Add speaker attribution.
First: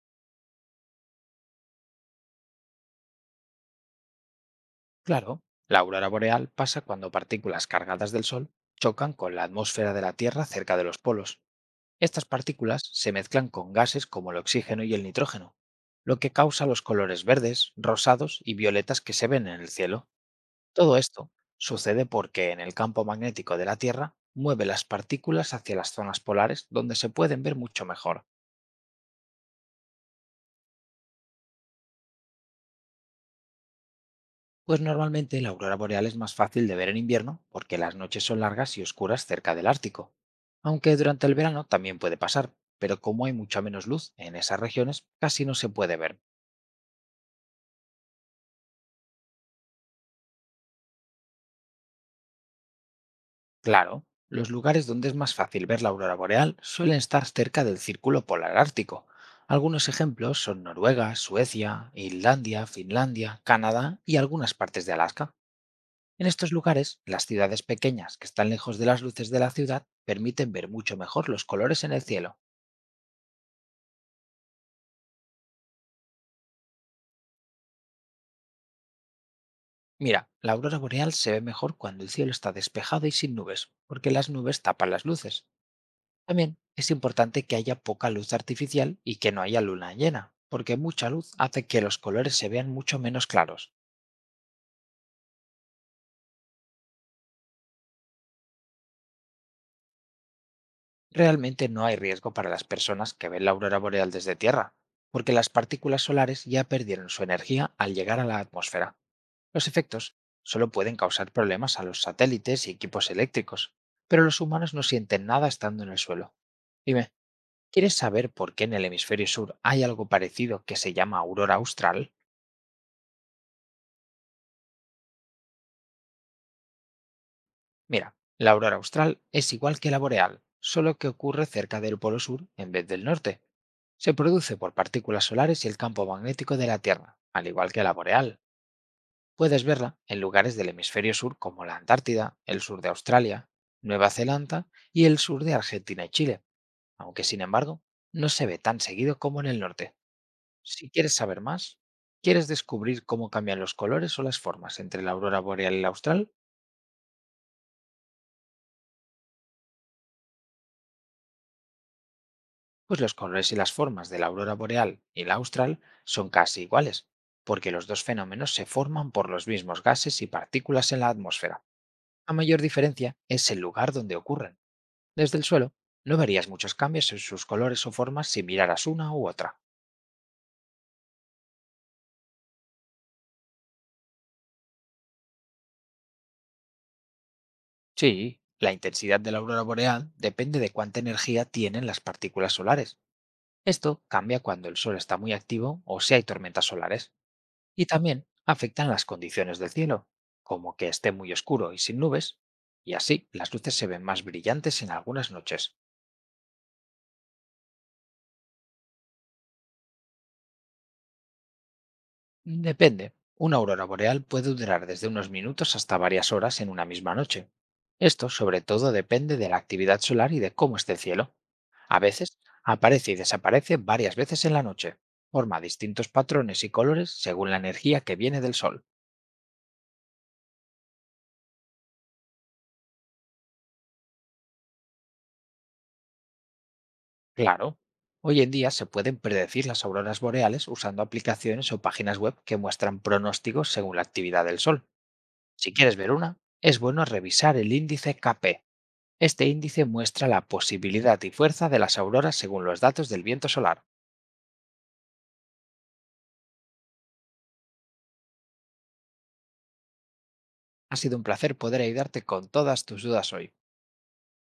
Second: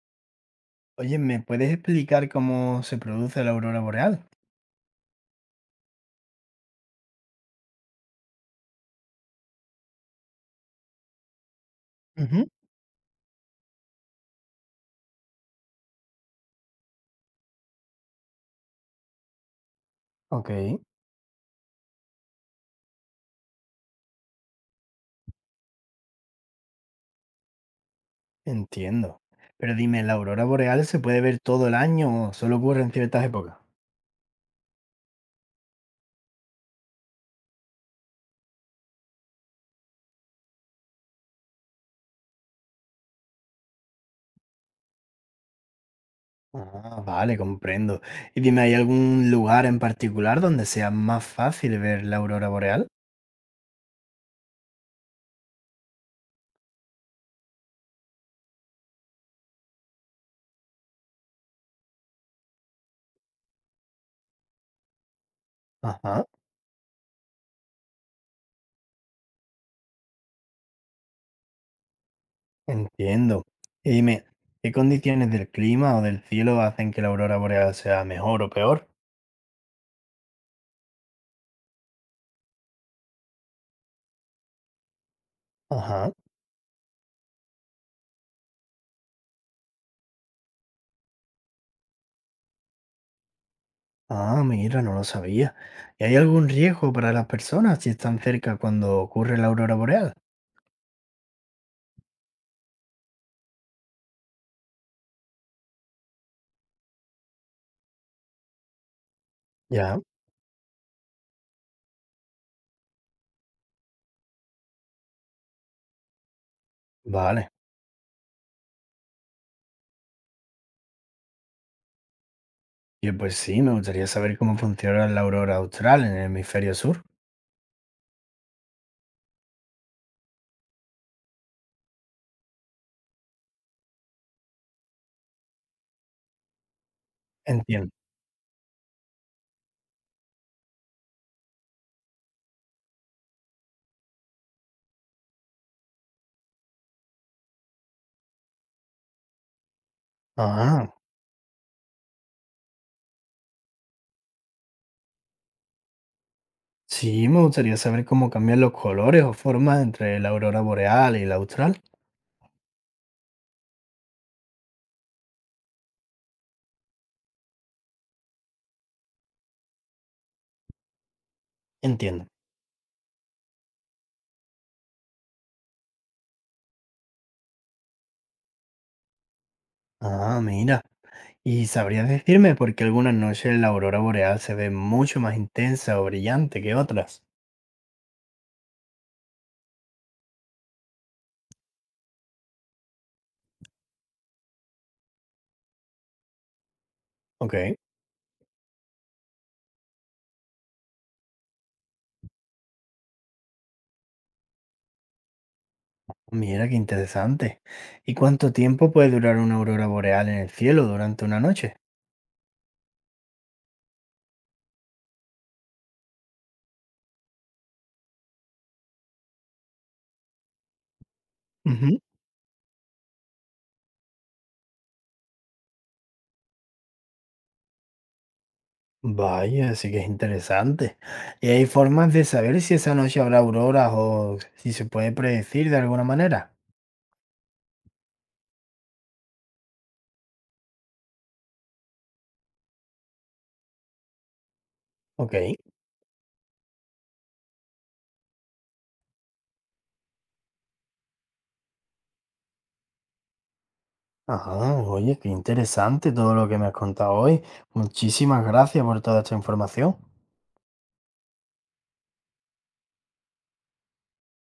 Speaker 1: Oye, ¿me puedes explicar cómo se produce la aurora boreal?
Speaker 2: Claro, la aurora boreal pasa cuando partículas cargadas del Sol chocan con la atmósfera de la Tierra cerca de los polos. Estas
Speaker 1: Ujú.
Speaker 2: partículas se mezclan con gases como el oxígeno y el nitrógeno, lo que causa los colores verdes, rosados y violetas que se ven en el cielo.
Speaker 1: Ok.
Speaker 2: Todo esto sucede porque en el campo magnético de la Tierra mueve las partículas hacia las zonas polares donde se pueden ver mucho mejor.
Speaker 1: Entiendo. Pero dime, ¿la aurora boreal se puede ver todo el año o solo ocurre en ciertas épocas?
Speaker 2: Pues normalmente la aurora boreal es más fácil de ver en invierno porque las noches son largas y oscuras cerca del Ártico, aunque durante el verano también puede pasar, pero como hay mucha menos luz en esas regiones, casi no se puede ver.
Speaker 1: Ah, vale, comprendo. Y dime, ¿hay algún lugar en particular donde sea más fácil ver la aurora boreal?
Speaker 2: Claro, los lugares donde es más fácil ver la aurora boreal suelen estar cerca del círculo polar ártico. Algunos ejemplos son Noruega, Suecia, Islandia, Finlandia, Canadá y algunas partes de Alaska. En
Speaker 1: Ajá.
Speaker 2: estos lugares, las ciudades pequeñas que están lejos de las luces de la ciudad permiten ver mucho mejor los colores en el cielo.
Speaker 1: Entiendo. Y dime, ¿qué condiciones del clima o del cielo hacen que la aurora boreal sea mejor o peor?
Speaker 2: Mira, la aurora boreal se ve mejor cuando el cielo está despejado y sin nubes, porque las nubes tapan las luces.
Speaker 1: Ajá.
Speaker 2: También es importante que haya poca luz artificial y que no haya luna llena, porque mucha luz hace que los colores se vean mucho menos claros.
Speaker 1: Ah, mira, no lo sabía. ¿Y hay algún riesgo para las personas si están cerca cuando ocurre la aurora boreal?
Speaker 2: Realmente no hay riesgo para las personas que ven la aurora boreal desde tierra, porque las partículas solares ya perdieron su energía al llegar a la atmósfera. Los
Speaker 1: Ya,
Speaker 2: efectos solo pueden causar problemas a los satélites y equipos eléctricos, pero los humanos no sienten nada estando en el suelo. Dime,
Speaker 1: vale.
Speaker 2: ¿quieres saber por qué en el hemisferio sur hay algo parecido que se llama aurora austral?
Speaker 1: Y pues sí, me gustaría saber cómo funciona la aurora austral en el hemisferio sur.
Speaker 2: Mira, la aurora austral es igual que la boreal, solo que ocurre cerca del polo sur en vez del norte. Se produce por partículas solares y el campo magnético de la Tierra, al igual que
Speaker 1: Entiendo.
Speaker 2: la boreal. Puedes verla en lugares del hemisferio sur como la Antártida, el sur de Australia, Nueva Zelanda y el sur de Argentina y Chile, aunque sin embargo no se ve tan seguido como en el norte. Si
Speaker 1: Ah,
Speaker 2: quieres saber más, quieres descubrir cómo cambian los colores o las formas entre la aurora boreal y la austral,
Speaker 1: sí, me gustaría saber cómo cambian los colores o formas entre la aurora boreal y la austral.
Speaker 2: pues los colores y las formas de la aurora boreal y la austral son casi iguales, porque los dos fenómenos se forman por los mismos gases y partículas en la atmósfera.
Speaker 1: Entiendo.
Speaker 2: La mayor diferencia es el lugar donde ocurren. Desde el suelo, no verías muchos cambios en sus colores o formas si miraras una u otra.
Speaker 1: Ah, mira. ¿Y sabrías decirme por qué algunas noches la aurora boreal se ve mucho más intensa o brillante que otras?
Speaker 2: Sí, la intensidad de la aurora boreal depende de cuánta energía tienen las partículas solares. Esto cambia cuando el sol está muy activo o si hay tormentas solares.
Speaker 1: Ok.
Speaker 2: Y también afectan las condiciones del cielo, como que esté muy oscuro y sin nubes, y así las luces se ven más brillantes en algunas noches.
Speaker 1: Mira qué interesante. ¿Y cuánto tiempo puede durar una aurora boreal en el cielo durante una noche?
Speaker 2: Depende. Una aurora boreal puede durar desde unos minutos hasta varias horas en una misma noche. Esto, sobre todo, depende de la actividad solar y de cómo esté el cielo. A
Speaker 1: Ujú.
Speaker 2: veces, aparece y desaparece varias veces en la noche. Forma distintos patrones y colores según la energía que viene del sol.
Speaker 1: Vaya, sí que es interesante. ¿Y hay formas de saber si esa noche habrá auroras o si se puede predecir de alguna manera?
Speaker 2: Claro, hoy en día se pueden predecir las auroras boreales usando aplicaciones o páginas web que muestran pronósticos según la actividad del sol.
Speaker 1: Ok.
Speaker 2: Si quieres ver una, es bueno revisar el índice KP. Este índice muestra la posibilidad y fuerza de las auroras según los datos del viento solar.
Speaker 1: Ajá, oye, qué interesante todo lo que me has contado hoy. Muchísimas gracias por toda esta información.
Speaker 2: Ha sido un placer poder ayudarte con todas tus dudas hoy.